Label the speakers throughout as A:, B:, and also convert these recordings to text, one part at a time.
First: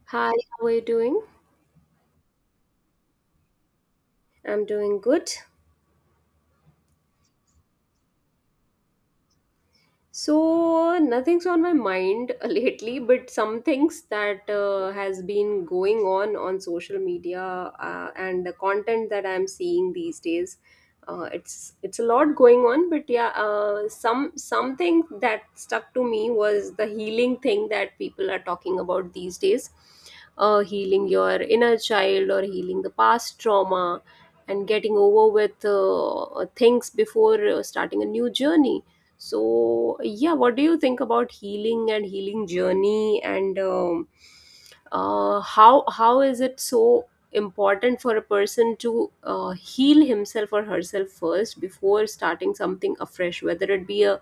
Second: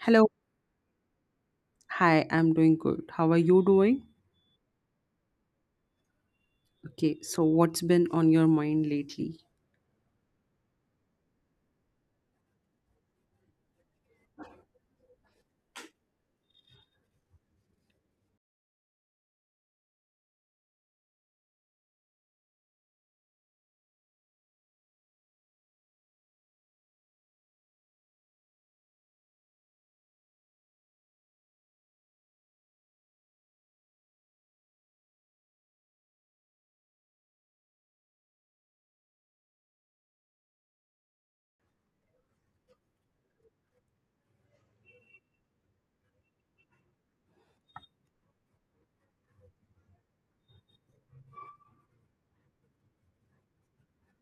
A: Hello.
B: Hi, how are you doing?
A: Hi, I'm doing good. How are you doing?
B: I'm doing good.
A: Okay, so what's been on your mind lately?
B: So nothing's on my mind lately, but some things that has been going on social media, and the content that I'm seeing these days, it's a lot going on. But yeah, something that stuck to me was the healing thing that people are talking about these days, healing your inner child or healing the past trauma, and getting over with things before starting a new journey. So, yeah, what do you think about healing and healing journey, and how is it so important for a person to heal himself or herself first before starting something afresh, whether it be a,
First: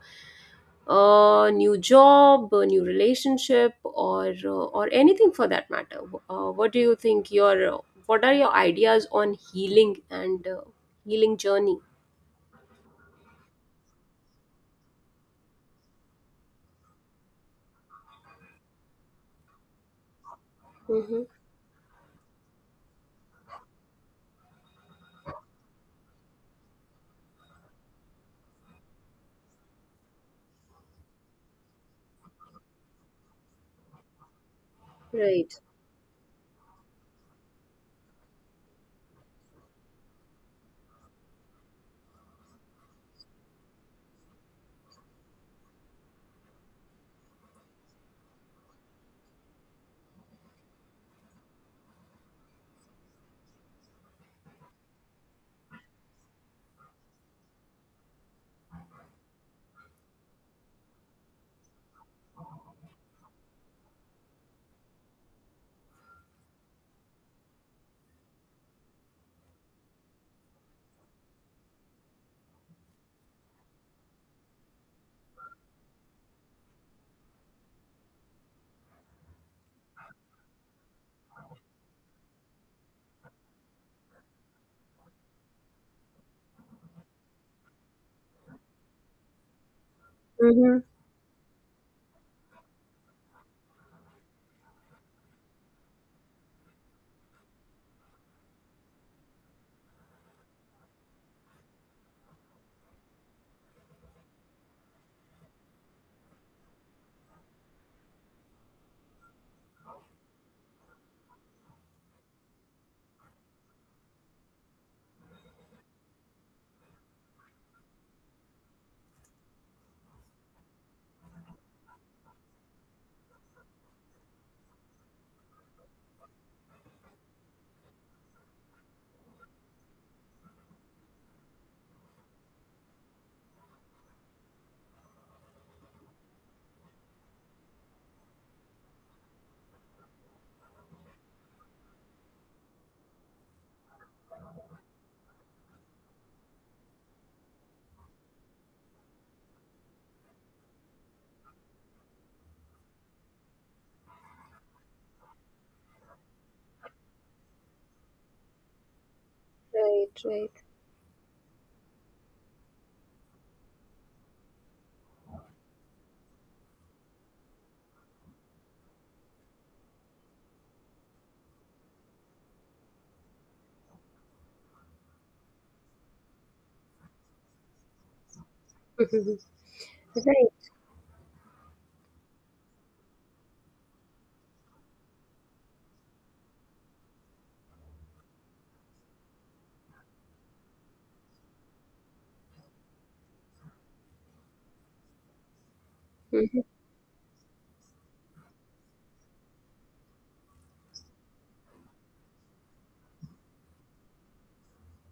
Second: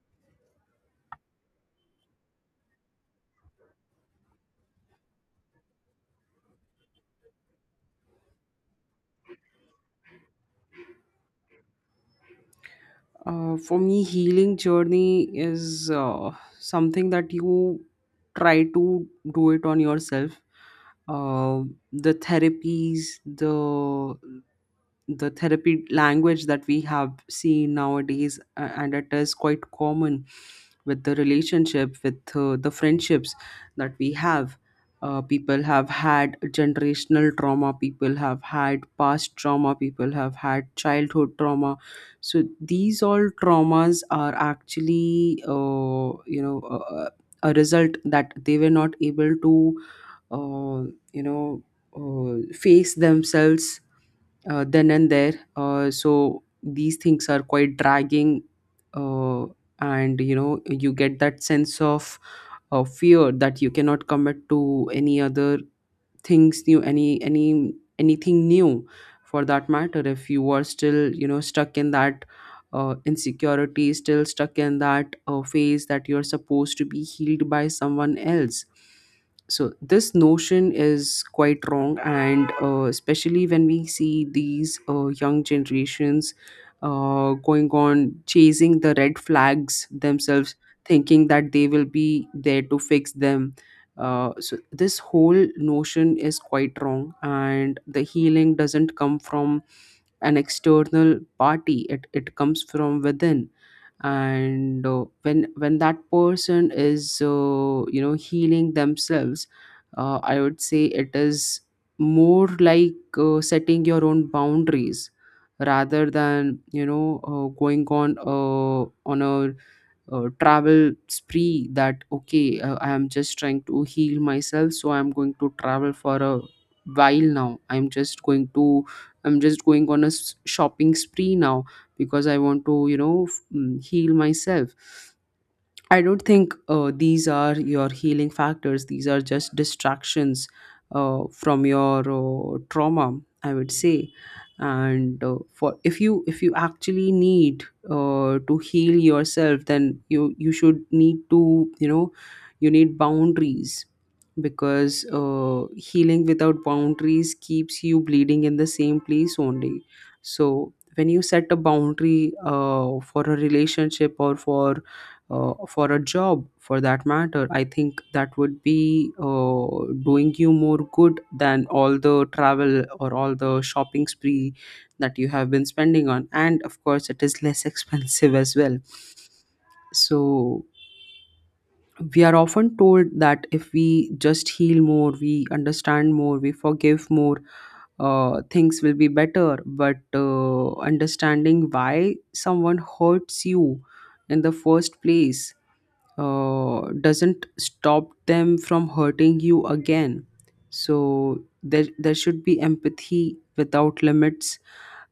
B: a new job, a new relationship, or anything for that matter? What do you think your What are your ideas on healing and healing journey?
A: For me, healing journey is something that you try to do it on yourself.
B: Mm-hmm.
A: Uh, the therapies, the therapy language that we have seen nowadays and it is quite common with the relationship with the friendships that we have.
B: Right.
A: People have had generational trauma, people have had past trauma, people have had childhood trauma, so these all traumas are actually a result that they were not able to uh, you know face themselves then and there. So these things are quite dragging, uh, and you know, you get that sense of fear that you cannot commit to any other things new, any anything new for that matter, if you are still you know stuck in that insecurity, still stuck in that phase that you're supposed to be healed by someone else. So this notion is quite wrong, and especially when we see these young generations going on chasing the red flags themselves,
B: Mm-hmm.
A: thinking that they will be there to fix them. So this whole notion is quite wrong, and the healing doesn't come from an external party. It comes from within, and when that person is you know healing themselves, I would say it is more like setting your own boundaries rather than you know going on a travel spree that okay, I am just trying to heal myself, so I'm going to travel for a while, now I'm just going to, I'm just going on a shopping spree now because I want to you know heal myself. I don't think these are your healing factors. These are just distractions from your trauma, I would say. And for if you, if you actually need to heal yourself, then you should need to you know, you need boundaries, because healing without boundaries keeps you bleeding in the same place only.
B: Right,
A: So when you set a boundary for a relationship or for a job for that matter, I think that would be doing you more good than all the travel or all the shopping spree that you have been spending on, and of course it is less expensive as well.
B: right. Right.
A: So we are often told that if we just heal more, we understand more, we forgive more, things will be better. But understanding why someone hurts you in the first place
B: Mhm.
A: doesn't stop them from hurting you again. So there should be empathy without limits,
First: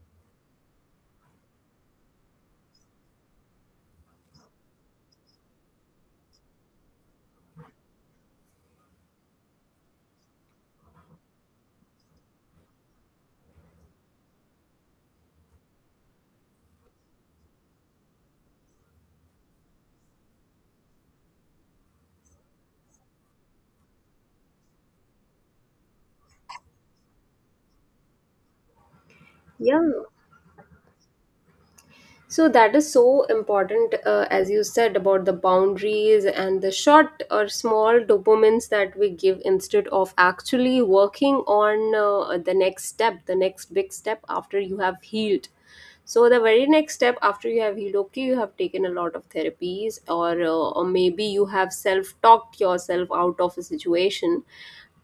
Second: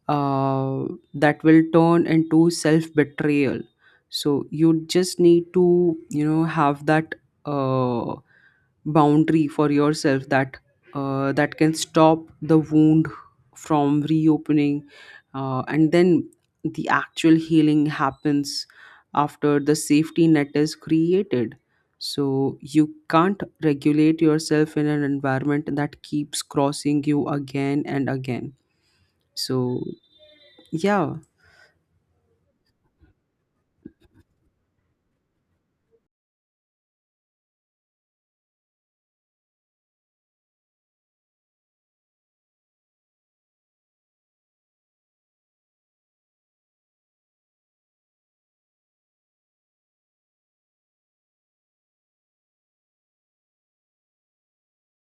A: uh, that will turn into self betrayal. So you just need to you know have that uh, boundary for yourself that that can stop the wound from reopening, and then the actual healing happens after the safety net is created. So you can't regulate yourself in an environment that keeps crossing you again and again.
B: Yeah.
A: So, yeah.
B: So that is so important, as you said, about the boundaries and the short or small dopamines that we give instead of actually working on the next step, the next big step after you have healed. So the very next step after you have healed, okay, you have taken a lot of therapies, or maybe you have self talked yourself out of a situation,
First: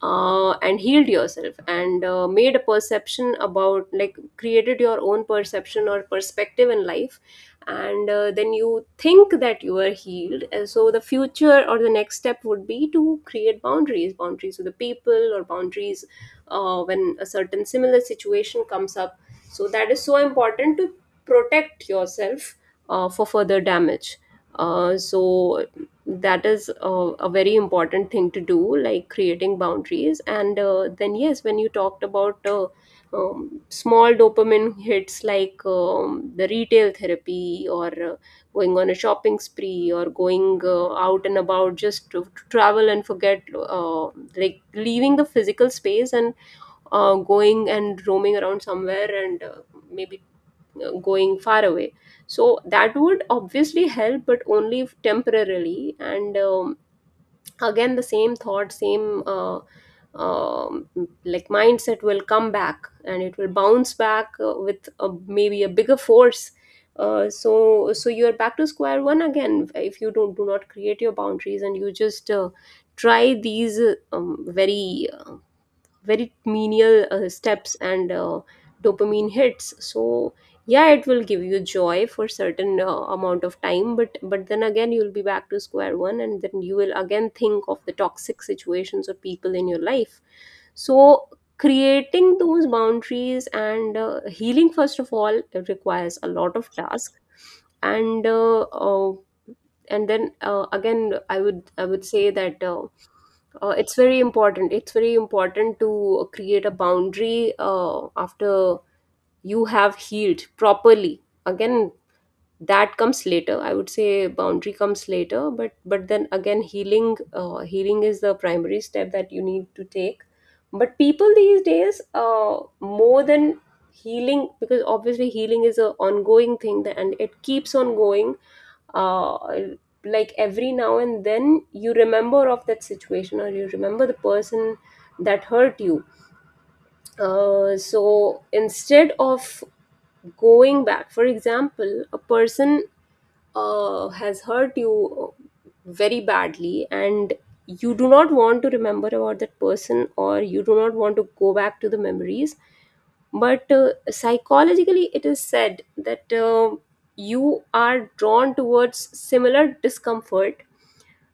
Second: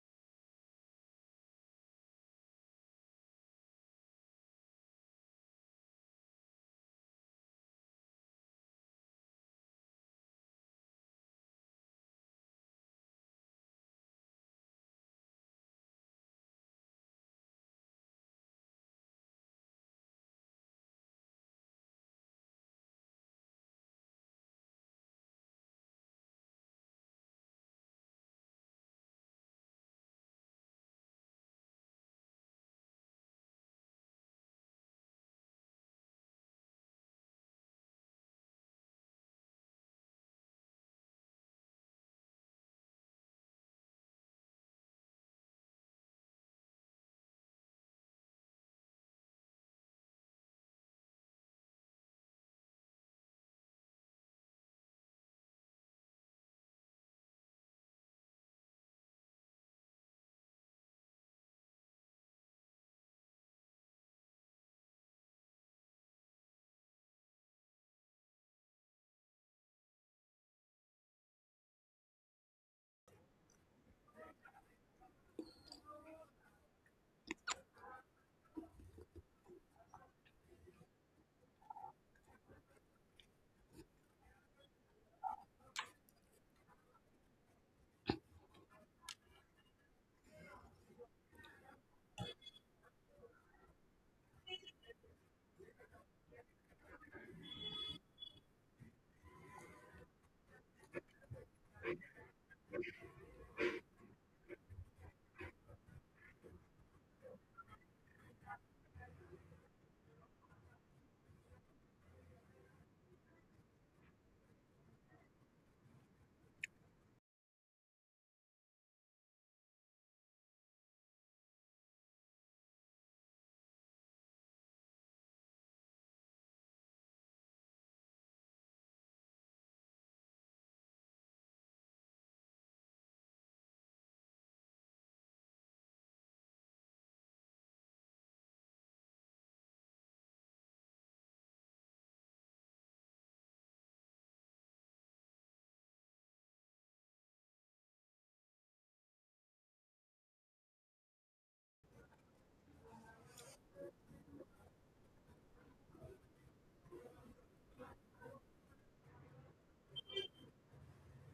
B: and healed yourself, and made a perception about like created your own perception or perspective in life, and then you think that you are healed, and so the future or the next step would be to create boundaries, boundaries with the people, or boundaries when a certain similar situation comes up. So that is so important to protect yourself for further damage, so that is a very important thing to do, like creating boundaries. And then yes, when you talked about small dopamine hits like the retail therapy, or going on a shopping spree, or going out and about just to travel and forget, like leaving the physical space and going and roaming around somewhere, and maybe going far away. So that would obviously help, but only temporarily. And again the same thought, same um, like mindset will come back, and it will bounce back with a, maybe a bigger force. So you are back to square one again if you don't do not create your boundaries, and you just try these very very menial steps and dopamine hits. So yeah, it will give you joy for certain amount of time, but then again you'll be back to square one, and then you will again think of the toxic situations or people in your life. So creating those boundaries and healing, first of all, it requires a lot of task. And uh, uh, and then again, I would say that it's very important, it's very important to create a boundary after you have healed properly. Again, that comes later, I would say, boundary comes later. But then again, healing, healing is the primary step that you need to take. But people these days, more than healing, because obviously healing is an ongoing thing and it keeps on going. uh, like every now and then you remember of that situation, or you remember the person that hurt you. So instead of going back, for example, a person has hurt you very badly, and you do not want to remember about that person, or you do not want to go back to the memories. But psychologically it is said that you are drawn towards similar discomfort,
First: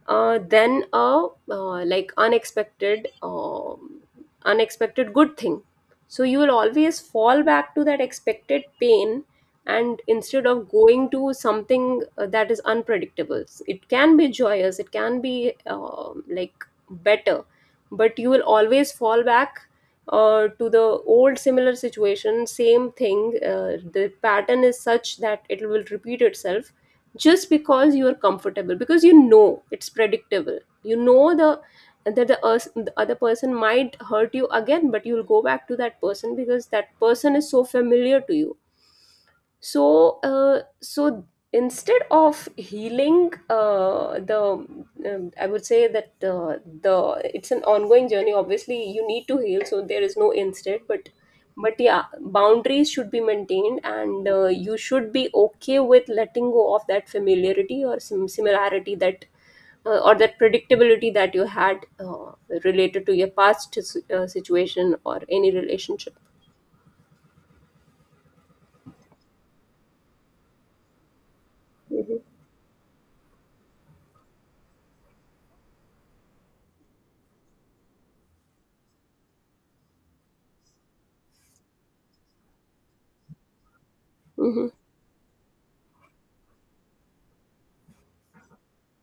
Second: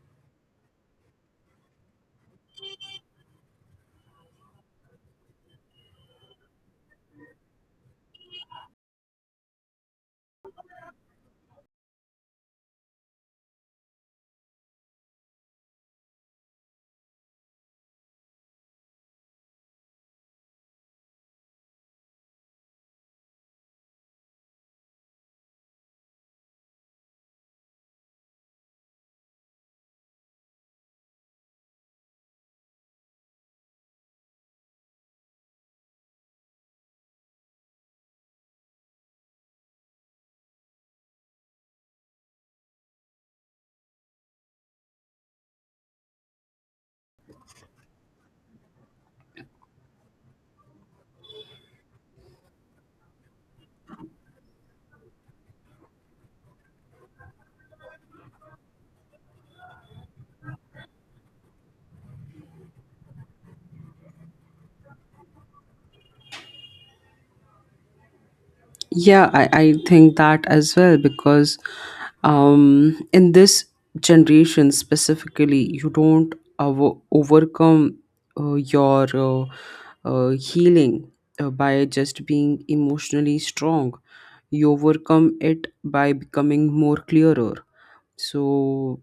B: then a like unexpected, unexpected good thing. So you will always fall back to that expected pain, and instead of going to something that is unpredictable, it can be joyous, it can be like better, but you will always fall back to the old similar situation, same thing. The pattern is such that it will repeat itself, just because you are comfortable, because you know it's predictable, you know the that the, us- the other person might hurt you again, but you'll go back to that person because that person is so familiar to you. So instead of healing, the I would say that the it's an ongoing journey. Obviously you need to heal, so there is no instant, but yeah, boundaries should be maintained, and you should be okay with letting go of that familiarity or some similarity that or that predictability that you had related to your past situation or any relationship.
A: Yeah, I think that as well, because
B: Hmm.
A: in this generation specifically, you don't overcome your healing by just being emotionally strong.
B: Hmm.
A: You overcome it by becoming more clearer. So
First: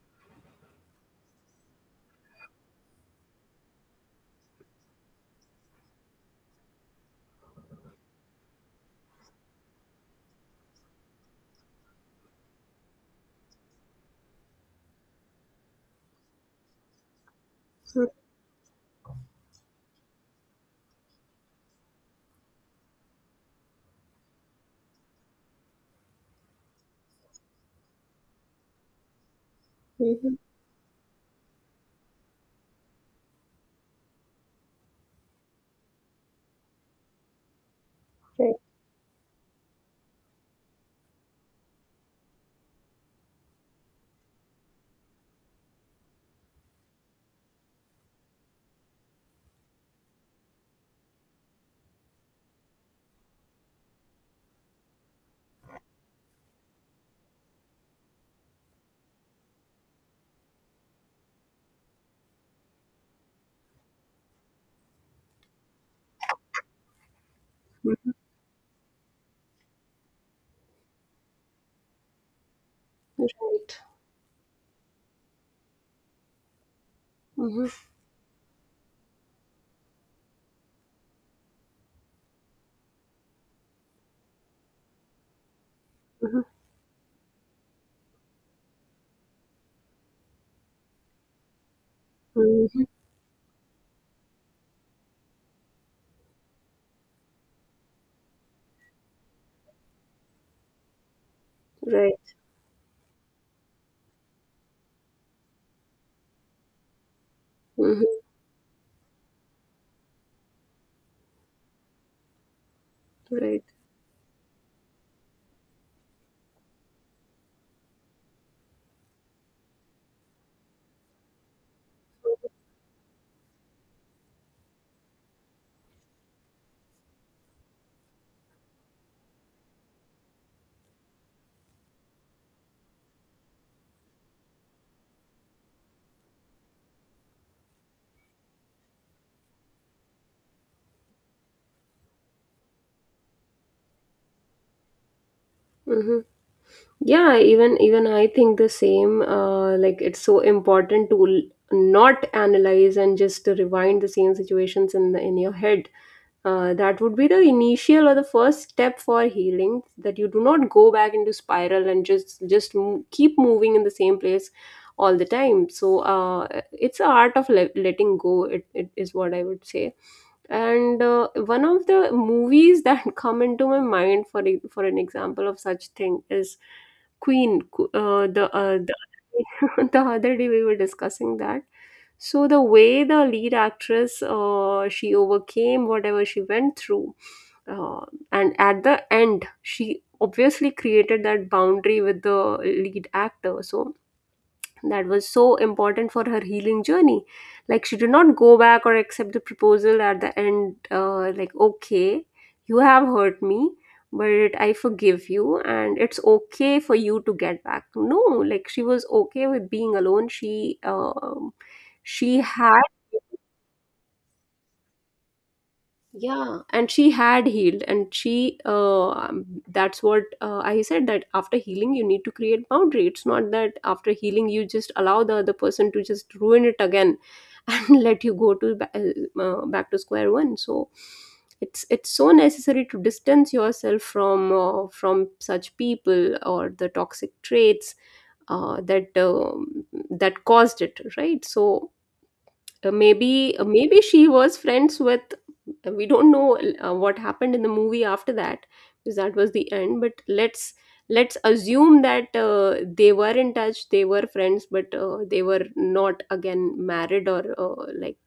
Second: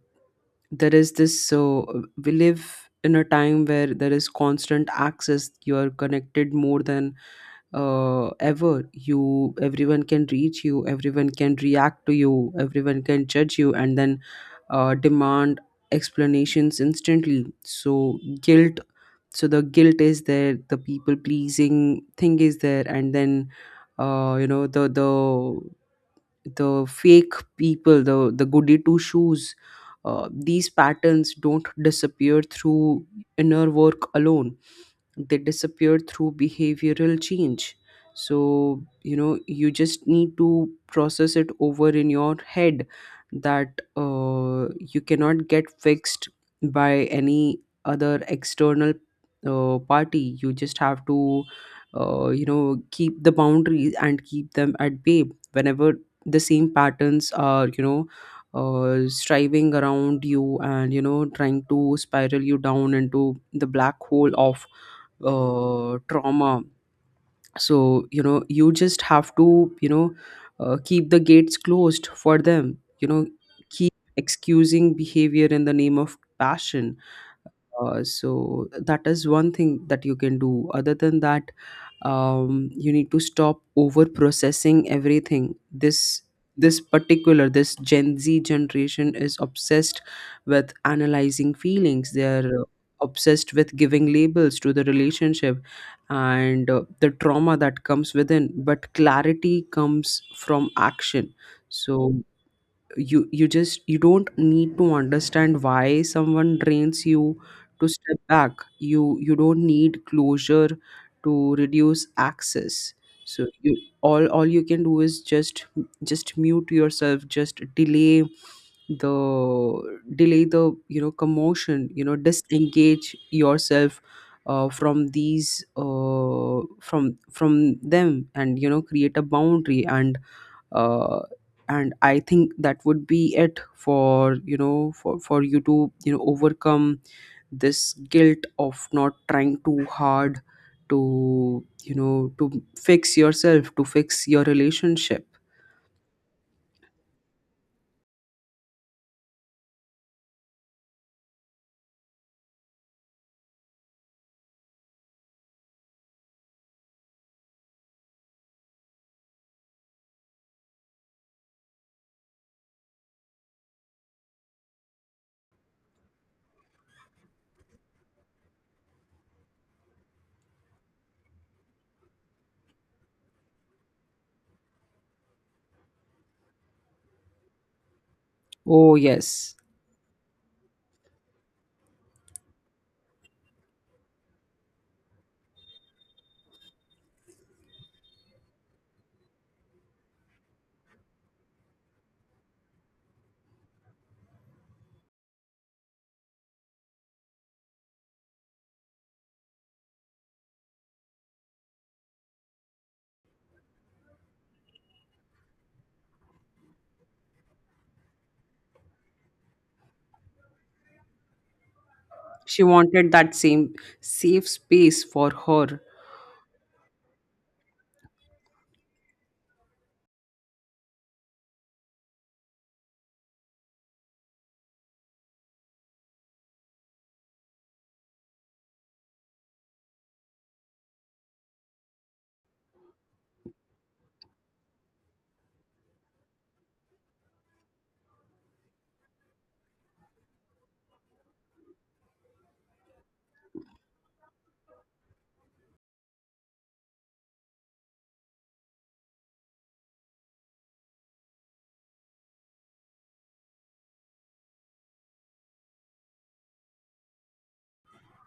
A: there is this. We live in a time where there is constant access. You are connected more than ever. You, everyone can reach you, everyone can react to you, everyone can judge you, and then demand explanations instantly. So guilt, so the guilt is there, the people pleasing thing is there, and then you know, the the fake people, the goody two shoes.
B: Hmm.
A: These patterns don't disappear through inner work alone, they disappear through behavioral change. So you know, you just need to process it over in your head that you cannot get fixed by any other external party. You just have to you know keep the boundaries and keep them at bay whenever the same patterns are you know striving around you, and you know trying to spiral you down into the black hole of trauma. So
B: Right.
A: you know, you just have to you know keep the gates closed for them, you know,
B: Right.
A: keep excusing behavior in the name of passion.
B: Mhm.
A: So that is one thing that you can do. Other than that, you need to stop over processing everything. This
B: Mhm.
A: this particular, this Gen Z generation is obsessed with analyzing feelings. They're
B: Mhm.
A: obsessed with giving labels to the relationship and the trauma that comes within. But clarity comes from action. So
B: Right.
A: you just, you don't need to understand why someone drains you to
B: Mhm.
A: step back. You don't need closure to reduce access. So
B: Right.
A: you, all you can do is just mute yourself, just delay the you know commotion, you know disengage yourself from these from them, and you know create a boundary, uh, and I think that would be it for you know for you to you know overcome this guilt of not trying too hard to you know to fix yourself, to fix your relationship.
B: Mhm. Yeah, even I think the same. Like, it's so important to not analyze and just to rewind the same situations in in your head. That would be the initial or the first step for healing. That you do not go back into spiral and just just keep moving in the same place all the time. So it's a art of letting go. It is what I would say. And one of the movies that come into my mind for an example of such thing is. Queen, the uh,
A: Oh yes,
B: the the other day we were discussing that. So the way the lead actress, she overcame whatever she went through, uh, and at the end, she obviously created that boundary with the lead actor. So that was so important for her healing journey. Like, she did not go back or accept the proposal at the end, like, okay, you have hurt me, but I forgive you, and it's okay for you to get back. No, like, she was okay with being alone. She
A: she
B: had,
A: wanted that same safe space for her.
B: yeah, and she had healed, and she that's what I said, that after healing you need to create boundary. It's not that after healing you just allow the other person to just ruin it again and let you go to back to square one. So it's so necessary to distance yourself from such people or the toxic traits that that caused it, right? So maybe she was friends with, we don't know what happened in the movie after that, because that was the end, but let's assume that they were in touch, they were friends, but they were not again married, or like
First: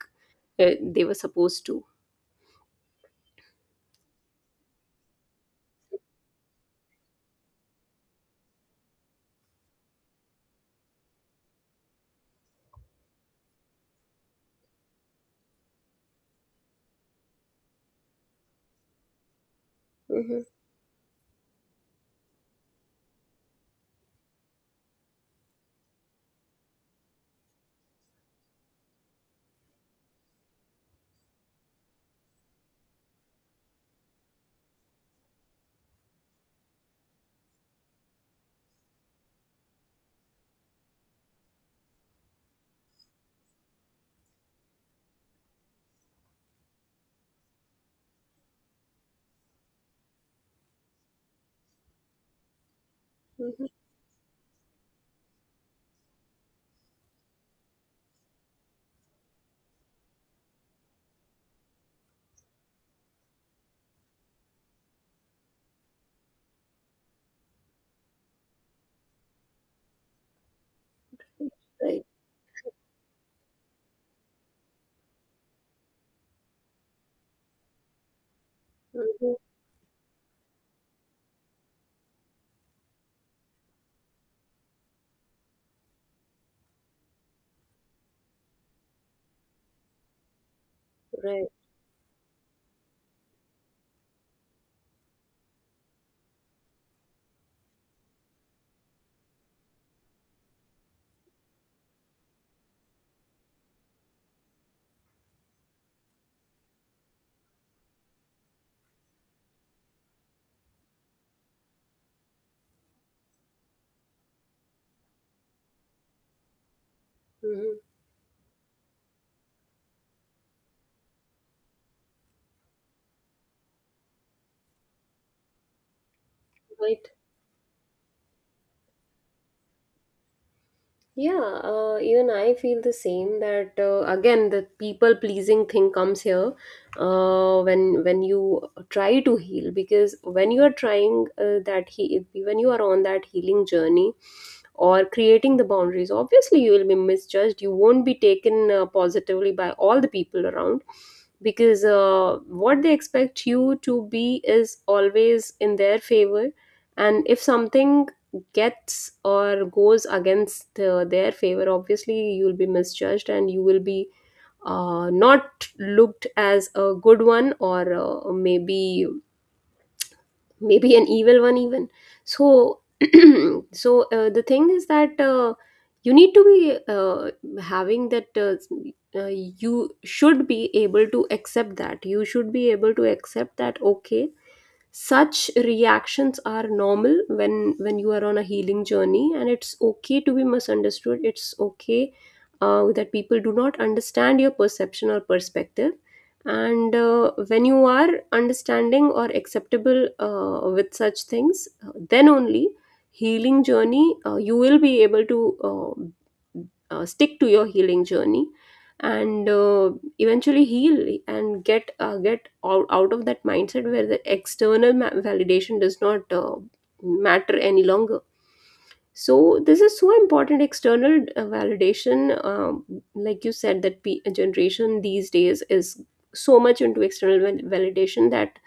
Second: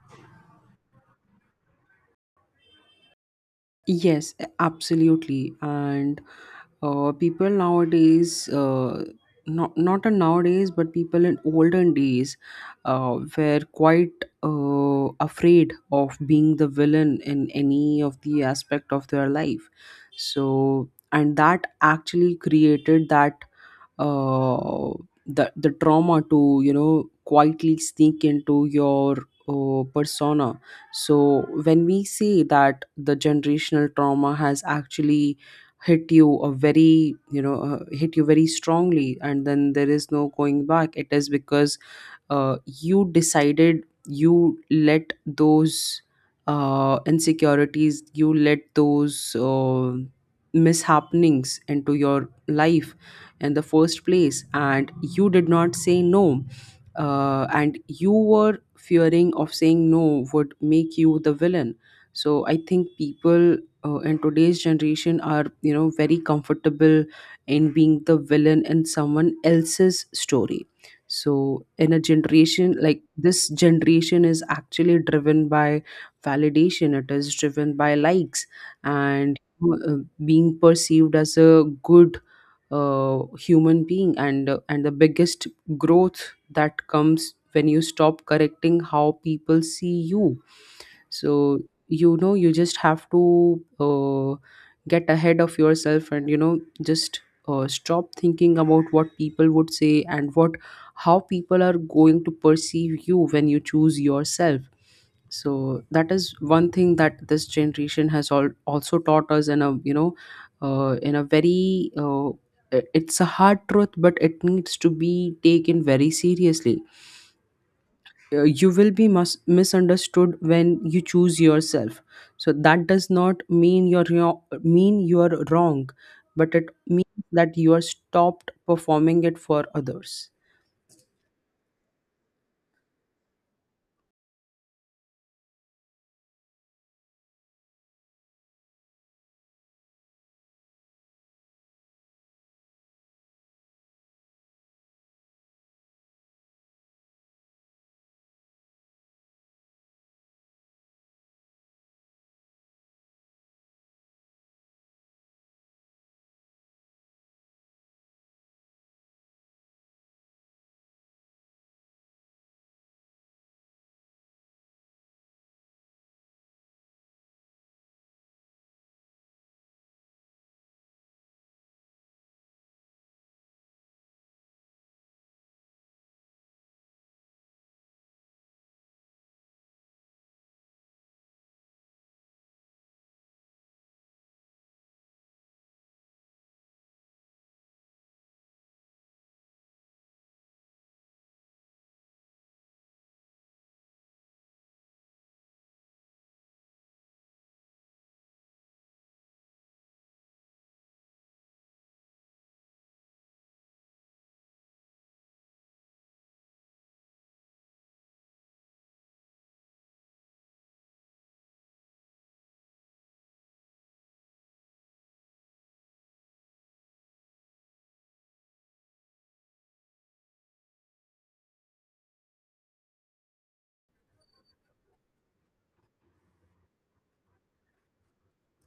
B: they were supposed to.
A: Yes, absolutely. And people nowadays, not not a nowadays, but people in olden days, were quite afraid of being the villain in any of the aspect of their life.
B: Mhm,
A: So, and that actually created that uh, the trauma to you know quietly sneak into your persona. So when we say that the generational trauma has actually hit you a very you know hit you very strongly, and then there is no going back, it is because you decided, you let those insecurities, you let those mishappenings into your life in the
B: mhm.
A: first place, and you did not say no, and you were fearing of saying no would make you the villain. So I think people in today's generation are you know very comfortable in being the villain in someone else's story. So in a
B: Right.
A: generation like this, generation is actually driven by validation, it is driven by likes,
B: Mhm.
A: and being perceived as a good human being, and the biggest growth that comes when you stop correcting how people see you.
B: Right.
A: So you know, you just have to get ahead of yourself, and you know just stop thinking about what people would say and what, how people are going to perceive you when you choose yourself. So that is one thing that this generation has all also taught us in a you know in a very it's a hard truth, but it needs to be taken very seriously.
B: Mhm.
A: You will be misunderstood when you choose yourself. So that does not mean you're mean you're wrong, but it
B: Right.
A: means that you are stopped performing it for others.
B: Yeah, even I feel the same, that again the people pleasing thing comes here when you try to heal, because when you are trying, that he when you are on that healing journey or creating the boundaries, obviously you will be misjudged, you won't be taken positively by all the people around, because what they expect you to be is always in their favor. And if something gets or goes against their favor, obviously you'll be misjudged, and you will be not looked as a good one, or maybe an evil one even. So so the thing is that you need to be having that, you should be able to accept that, you should be able to accept that okay, such reactions are normal when you are on a healing journey, and it's okay to be misunderstood, it's okay that people do not understand your perception or perspective. And when you are understanding or acceptable with such things, then only healing journey you will be able to uh, stick to your healing journey, and eventually heal and get out, of that mindset where the external validation does not matter any longer. So this is so important, external validation. Like you said, that generation these days is so much into external validation, that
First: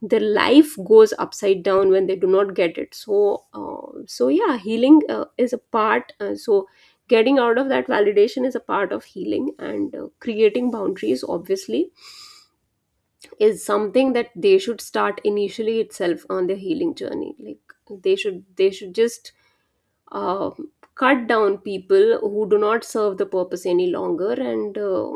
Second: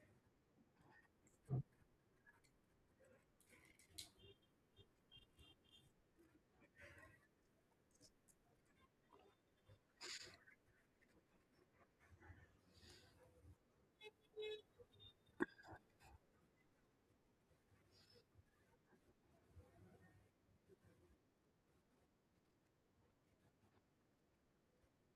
B: their life goes upside down when they do not get it. So so yeah, healing is a part, so getting out of that validation is a part of healing. And creating boundaries, obviously, is something that they should start initially itself on their healing journey. Like, they should just uh, cut down people who do not serve the purpose any longer, and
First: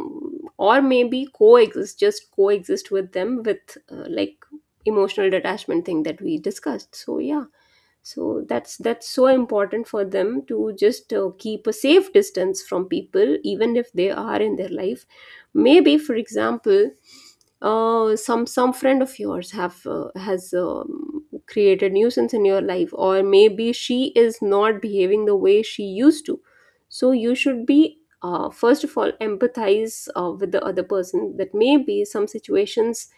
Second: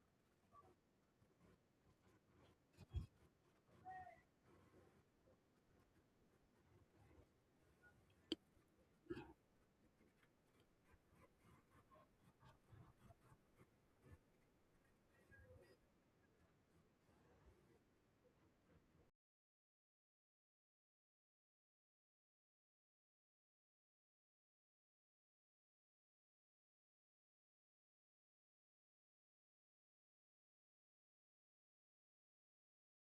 B: or maybe coexist, just coexist with them, with like emotional detachment thing that we discussed. So yeah, so that's so important for them to just keep a safe distance from people Even if they are in their life, maybe for example, some friend of yours have has created nuisance in your life, or maybe she is not behaving the way she used to. So you should be, first of all, empathize with the other person, that maybe some situations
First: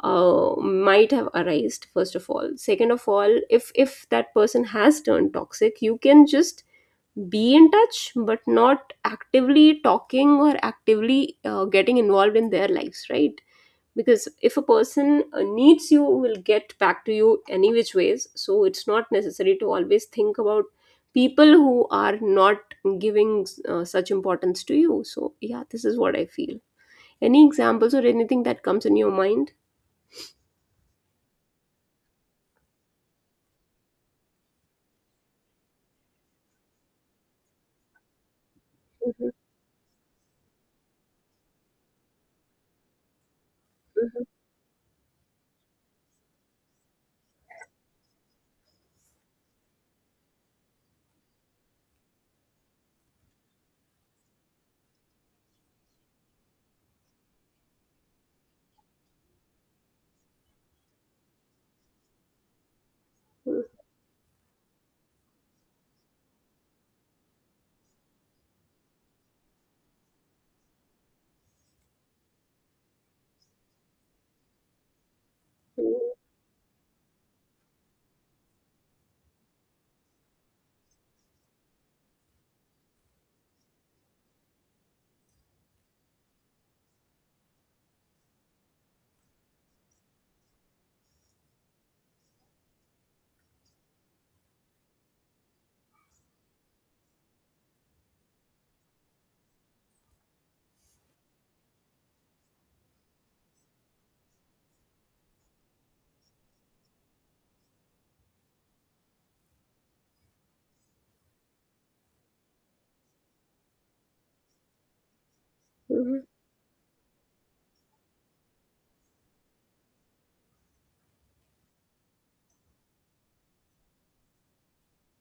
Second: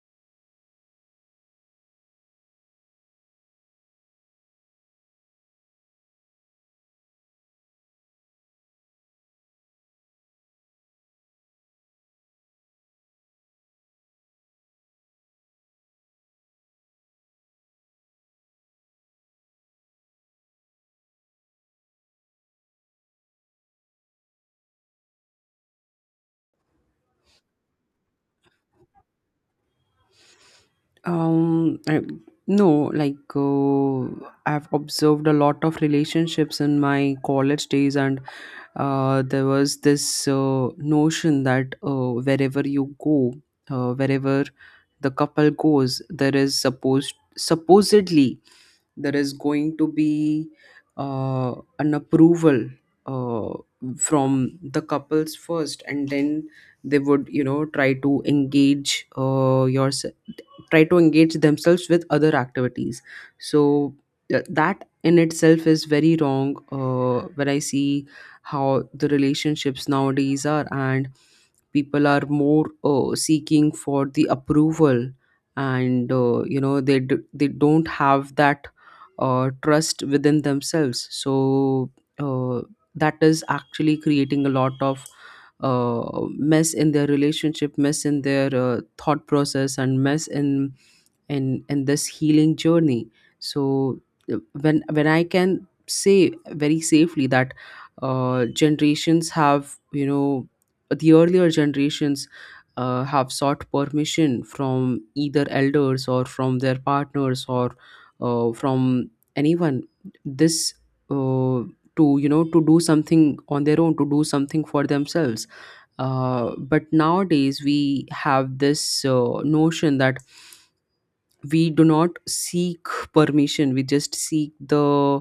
B: might have arised. First of all, second of all, if that person has turned toxic, you can just be in touch but not actively talking or actively getting involved in their lives, right? Because if a person needs, you will get back to you any which ways. So it's not necessary to always think about people who are not giving such importance to you. So yeah, this is what I feel. Any examples or anything that comes in your mind?
A: Um, I, no, like I've observed a lot of relationships in my college days, and
B: Mhm.
A: there was this notion that wherever you go,
B: Mhm.
A: wherever the couple goes, there is supposedly there is going to be an approval uh, from the couples first, and then they would you know try to engage yourself, try to engage themselves with other activities.
B: Mhm.
A: So that in itself is very wrong when I see how the relationships nowadays are, and people are more seeking for the approval, and you know they they don't have that trust within themselves. So uh, that is actually creating a lot of mess in their relationship, mess in their thought process, and mess in in this healing journey. So when I can say very safely that generations have you know, the earlier generations have sought permission from either elders or from their partners or from anyone, this uh, to you know to do something on their own, to do something for themselves.
B: Mhm.
A: But nowadays we have this notion that we do not seek permission, we just seek the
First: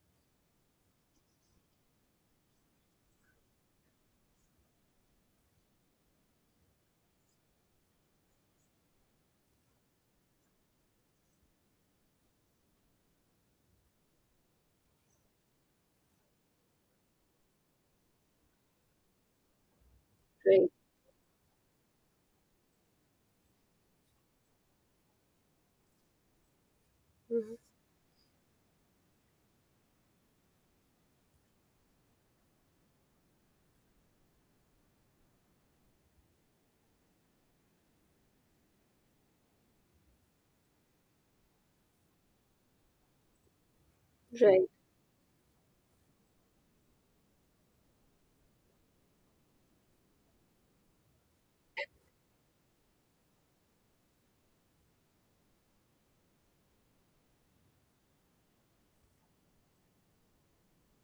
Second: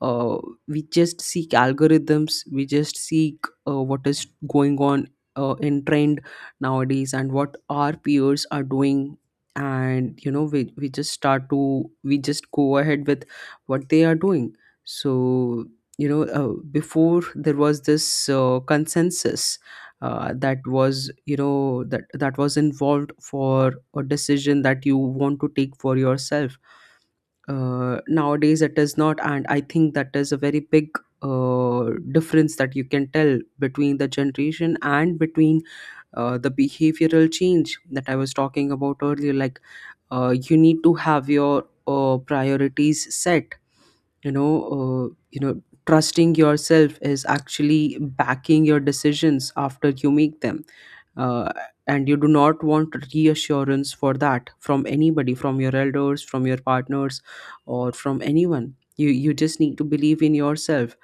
A: uh, we just seek algorithms, we just seek what is going on in trend nowadays and what our peers are doing, and you know we just start to, we just go ahead with what they are doing. So you know before there was this consensus that
B: Right.
A: was you know, that was involved for a decision that you want to take for yourself.
B: Mhm.
A: Nowadays it is not, and I think that is a very big difference that you can tell between the generation and between the behavioral change that I was talking about earlier, like you need to have your priorities set, you know,
B: Right.
A: uh, you know trusting yourself is actually backing your decisions after you make them, uh, and you do not want reassurance for that from anybody, from your elders, from your partners, or from anyone. You just need to believe in yourself.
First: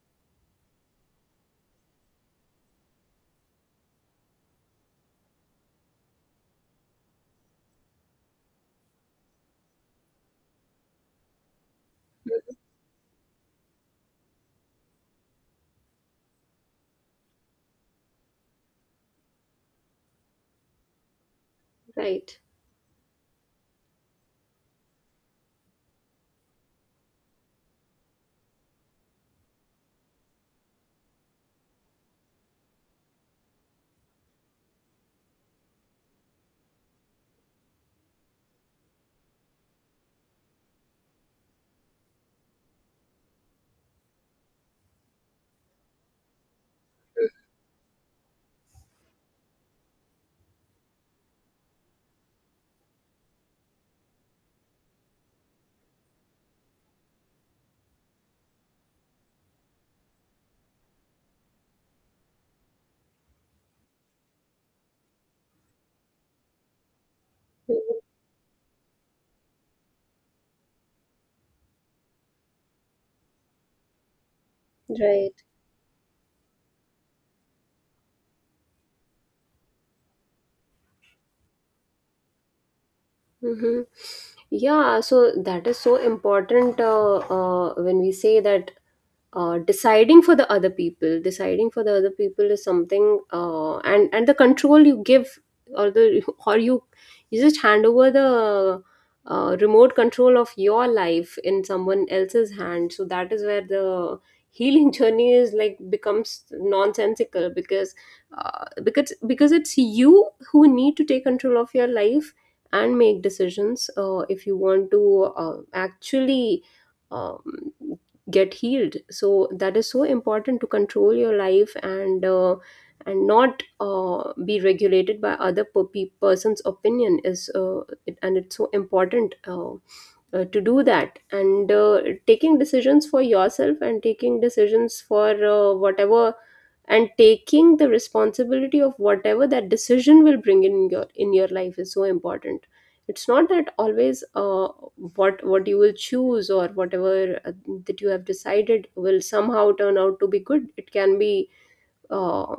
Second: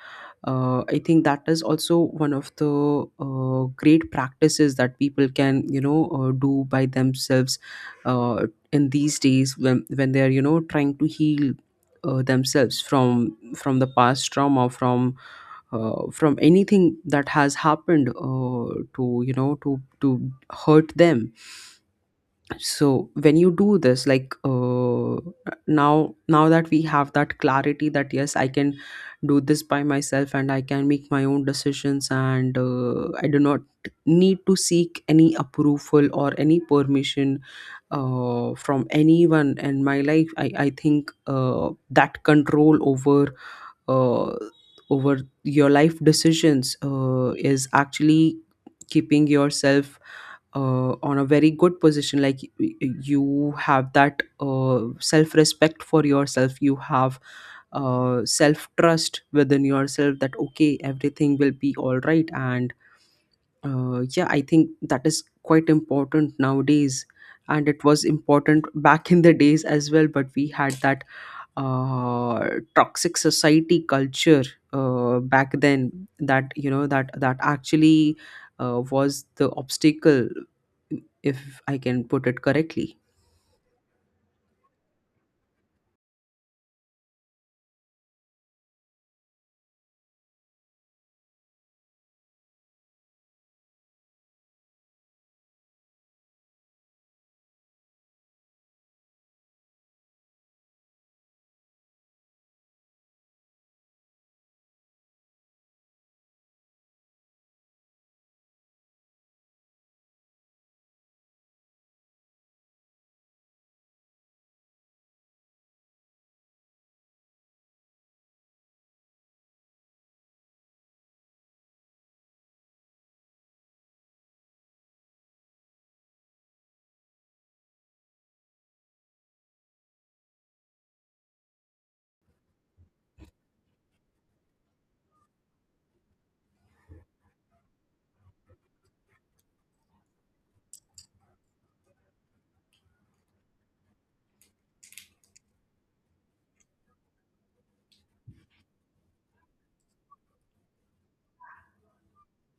A: I think that is also one of the great practices that people can do by themselves, uh, in these days when they are, trying to heal themselves from the past trauma, from from anything that has happened, to hurt them.
B: Right.
A: So when you do this, like, now that we have that clarity that yes, I can do this by myself, and I can make my own decisions, and I do not need to seek any approval or any permission from anyone in my life. I think that control over uh, over your life decisions is actually keeping yourself on a very good position, like you have that self respect for yourself, you have self trust within yourself that okay, everything will be all right. And yeah, I think that is quite important nowadays, and it
B: Mhm.
A: was important back in the days as well, but we had that toxic society culture
B: Right.
A: back then that, actually was the obstacle, if I can put it correctly.
B: Mhm. Yeah, so that is so important, when we say that, deciding for the other people, deciding for the other people is something, and the control you give, or the, or you just hand over the remote control of your life in someone else's hand. So that is where the healing journey is like becomes nonsensical, because because it's you who need to take control of your life and make decisions, if you want to actually um, get healed. So that is so important, to control your life and, and not be regulated by other per- pe- person's opinion is, and it's so important, to do that. And, taking decisions for yourself, and taking decisions for whatever, and taking the responsibility of whatever that decision will bring in your life is so important. It's not that always, what you will choose, or whatever that you have decided will somehow turn out to be good. It can be, uh,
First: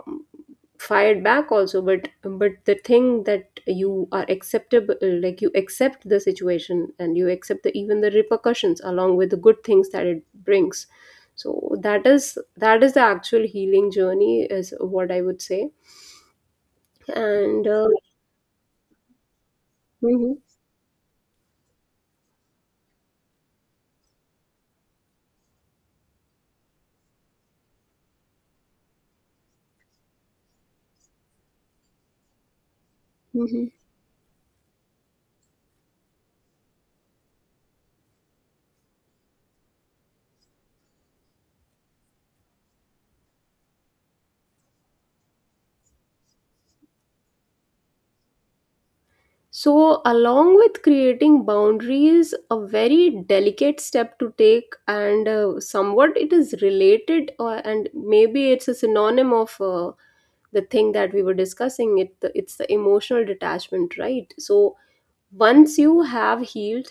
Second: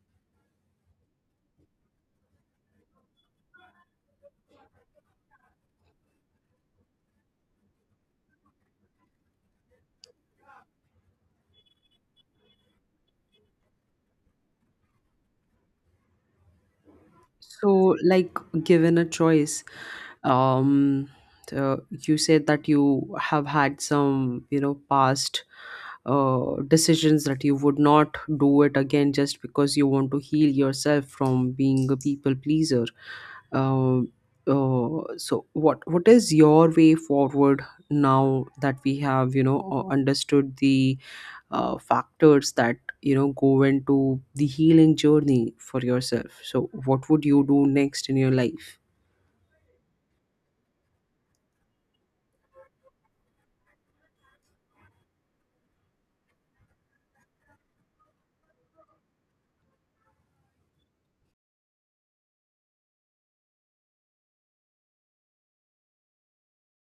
B: fired back also. But the thing that you are acceptable, like, you accept the situation and you accept the, even the repercussions along with the good things that it brings. So that is, that is the actual healing journey, is what I would say. And
A: So, like, given a choice,
B: mhm.
A: um, so you said that you have had some, you know, past decisions that you would not do it again just because you want to heal yourself from being a people pleaser.
B: Mhm.
A: Um, so, what is your way forward now that we have, you know, understood the factors that, you know, go into the healing journey for yourself? So what would you do next in your life?
B: So along with creating boundaries, a very delicate step to take, and somewhat it is related, and maybe it's a synonym of, the thing that we were discussing, it's the emotional detachment, right? So once you have healed,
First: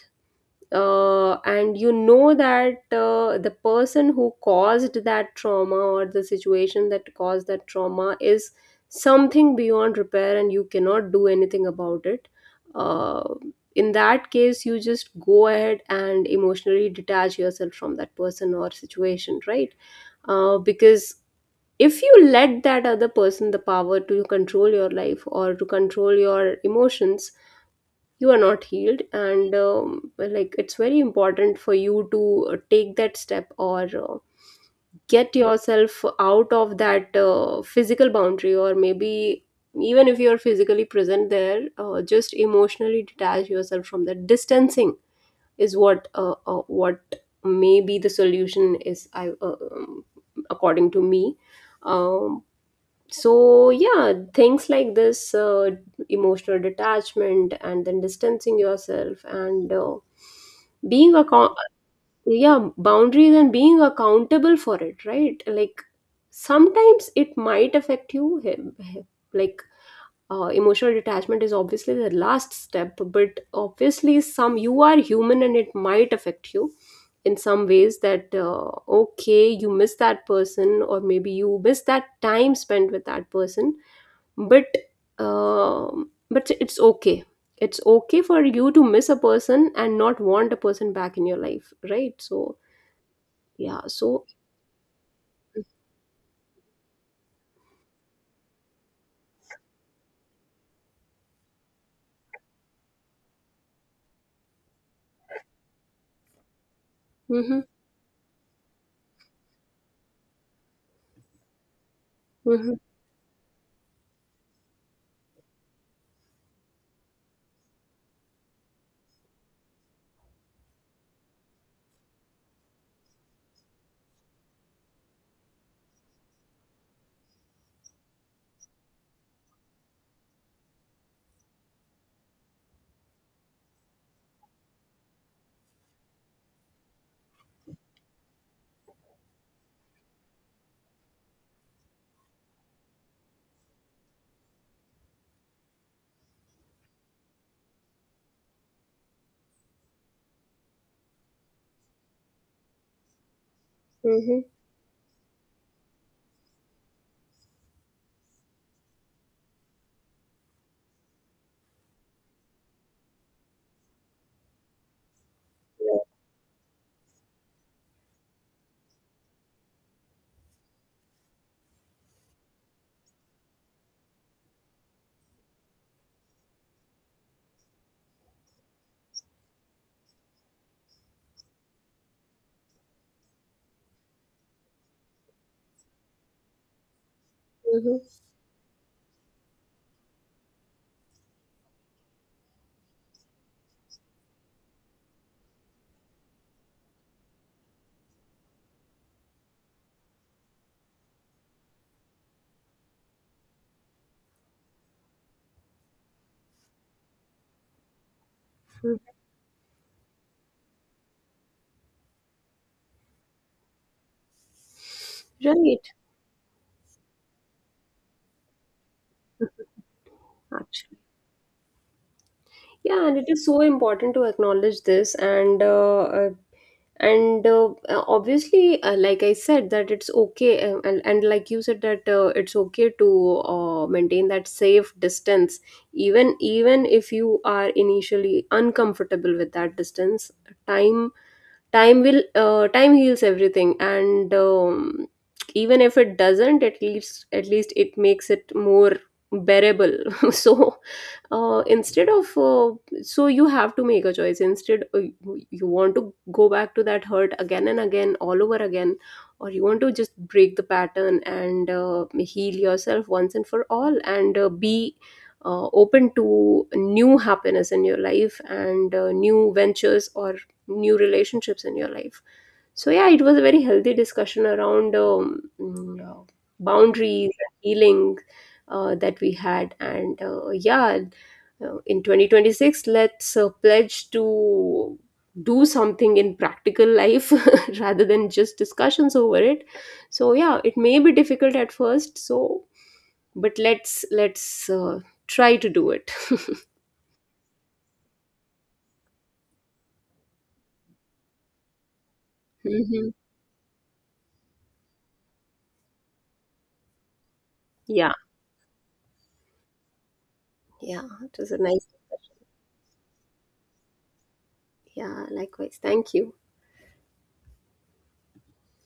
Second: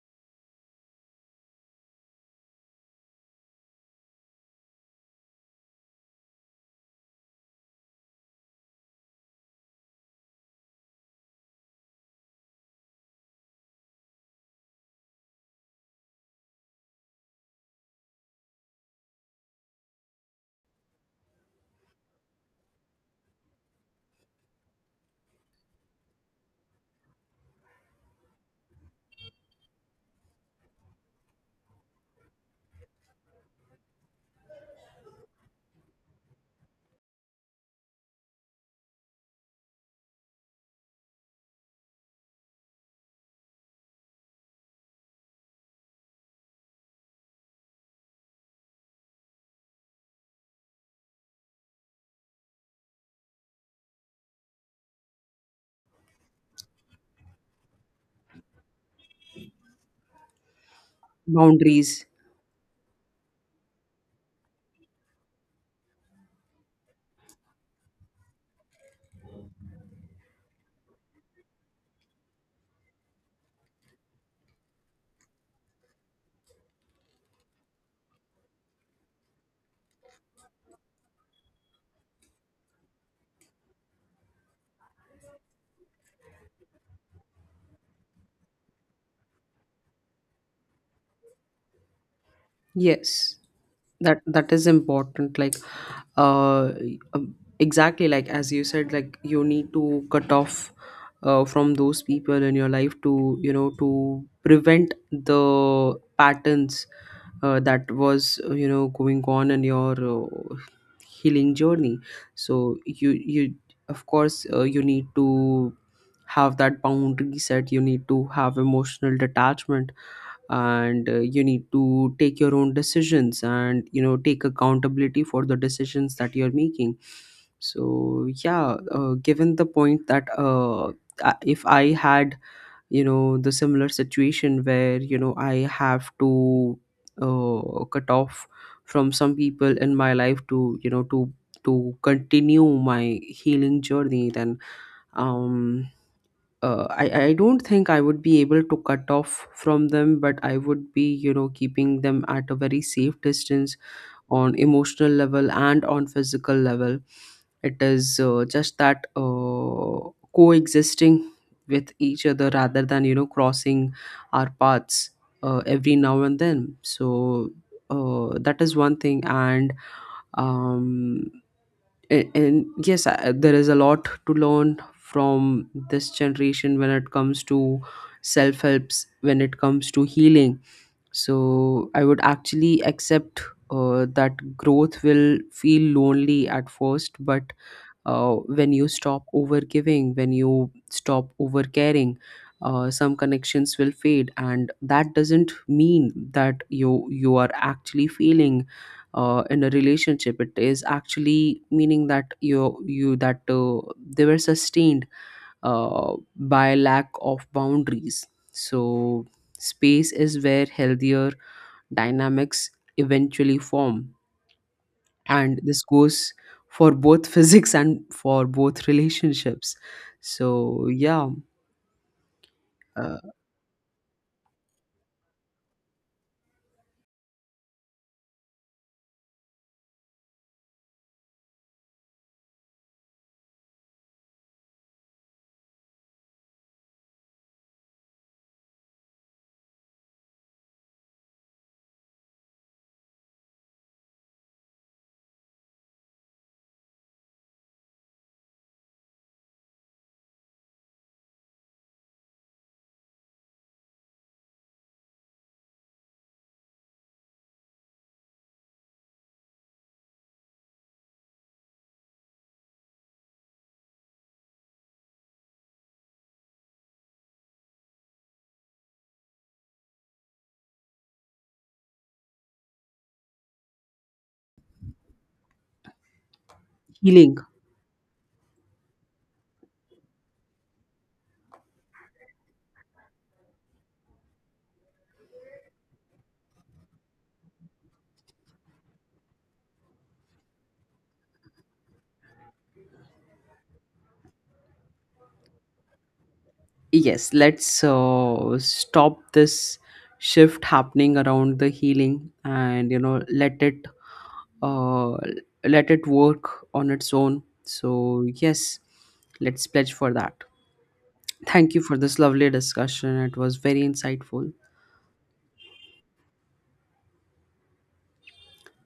B: and you know that the person who caused that trauma, or the situation that caused that trauma, is something beyond repair and you cannot do anything about it, uh, in that case you just go ahead and emotionally detach yourself from that person or situation, right? Because if you let that other person the power to control your life or to control your emotions, you are not healed. And, like, it's very important for you to take that step, or get yourself out of that physical boundary, or maybe even if you're physically present there, just emotionally detach yourself from that. Distancing is what, what may be the solution is, I according to me. um, so yeah, things like this, emotional detachment, and then distancing yourself, and being account,
A: Boundaries.
B: yeah, boundaries and being accountable for it, right? Like, sometimes it might affect you, him- him- like, emotional detachment is obviously the last step, but obviously some, you are human and it might affect you in some ways, that, okay, you miss that person, or maybe you miss that time spent with that person. But, but it's okay. It's okay for you to miss a person and not want a person back in your life, right? So
A: Yes,
B: yeah,
A: that
B: so
A: that is important. Like, uh, exactly like as you said, like you need to cut off from those people in your life to, you know, to prevent the patterns
B: mm-hmm.
A: that was, you know, going on in your healing journey.
B: Mm-hmm.
A: So you of course you need to have that boundary set, you need to have emotional detachment, and you need to take your own decisions and, you know, take accountability for the decisions that you're making. So yeah, given the point that, if I had, you know, the similar situation where, you know, I have to cut off from some people in my life to, you know to continue my healing journey, then um I don't think I would be able to cut off from them, but I would be, you know, keeping them at a very safe distance
B: Mm-hmm.
A: on emotional level and on physical level. It is just that coexisting with each other rather than, you know, crossing our paths every
B: Mm-hmm.
A: now and then. So that is one thing. And um, and yes, I, there is a lot to learn from this generation when it comes to self helps, when it comes to healing. So I would actually accept that growth will feel lonely at first, but when you stop overgiving, when you stop overcaring, some connections will fade, and that doesn't mean that you are actually failing in a relationship. It is actually meaning that you that they were sustained by lack of boundaries.
B: Mm-hmm.
A: So space is where healthier dynamics eventually form, and this
B: Right.
A: goes for both physics and for both relationships. So
B: Actually,
A: yeah.
B: yeah, and it
A: uh,
B: is so important to acknowledge this. And, and, obviously, like I said, that it's okay, and like you said that, it's okay to maintain that safe distance, even even if you are initially uncomfortable with that distance. Time time will, time heals everything. And, even if it doesn't, at least, at least it makes it more bearable so, instead of so you have to make a choice. Instead, you want to go back to that hurt again and again all over again, or you want to just break the pattern and heal yourself once and for all, and be open to new happiness in your life, and new ventures, or new relationships in your life. So yeah, it was a very healthy discussion around, boundaries
A: Healing.
B: and healing, that we had. And yeah, in 2026 let's pledge to do something in practical life rather than just discussions over it. So yeah, it may be difficult at first. So, but let's try to do it
A: Yes, let's stop this shift happening around the healing, and, you
B: Mhm.
A: know, uh, let it work on its own.
B: Yeah.
A: So yes, let's pledge for that.
B: Yeah, it was a
A: Thank you
B: nice
A: for this
B: discussion.
A: lovely discussion, it was very insightful.
B: Yeah, likewise, thank you.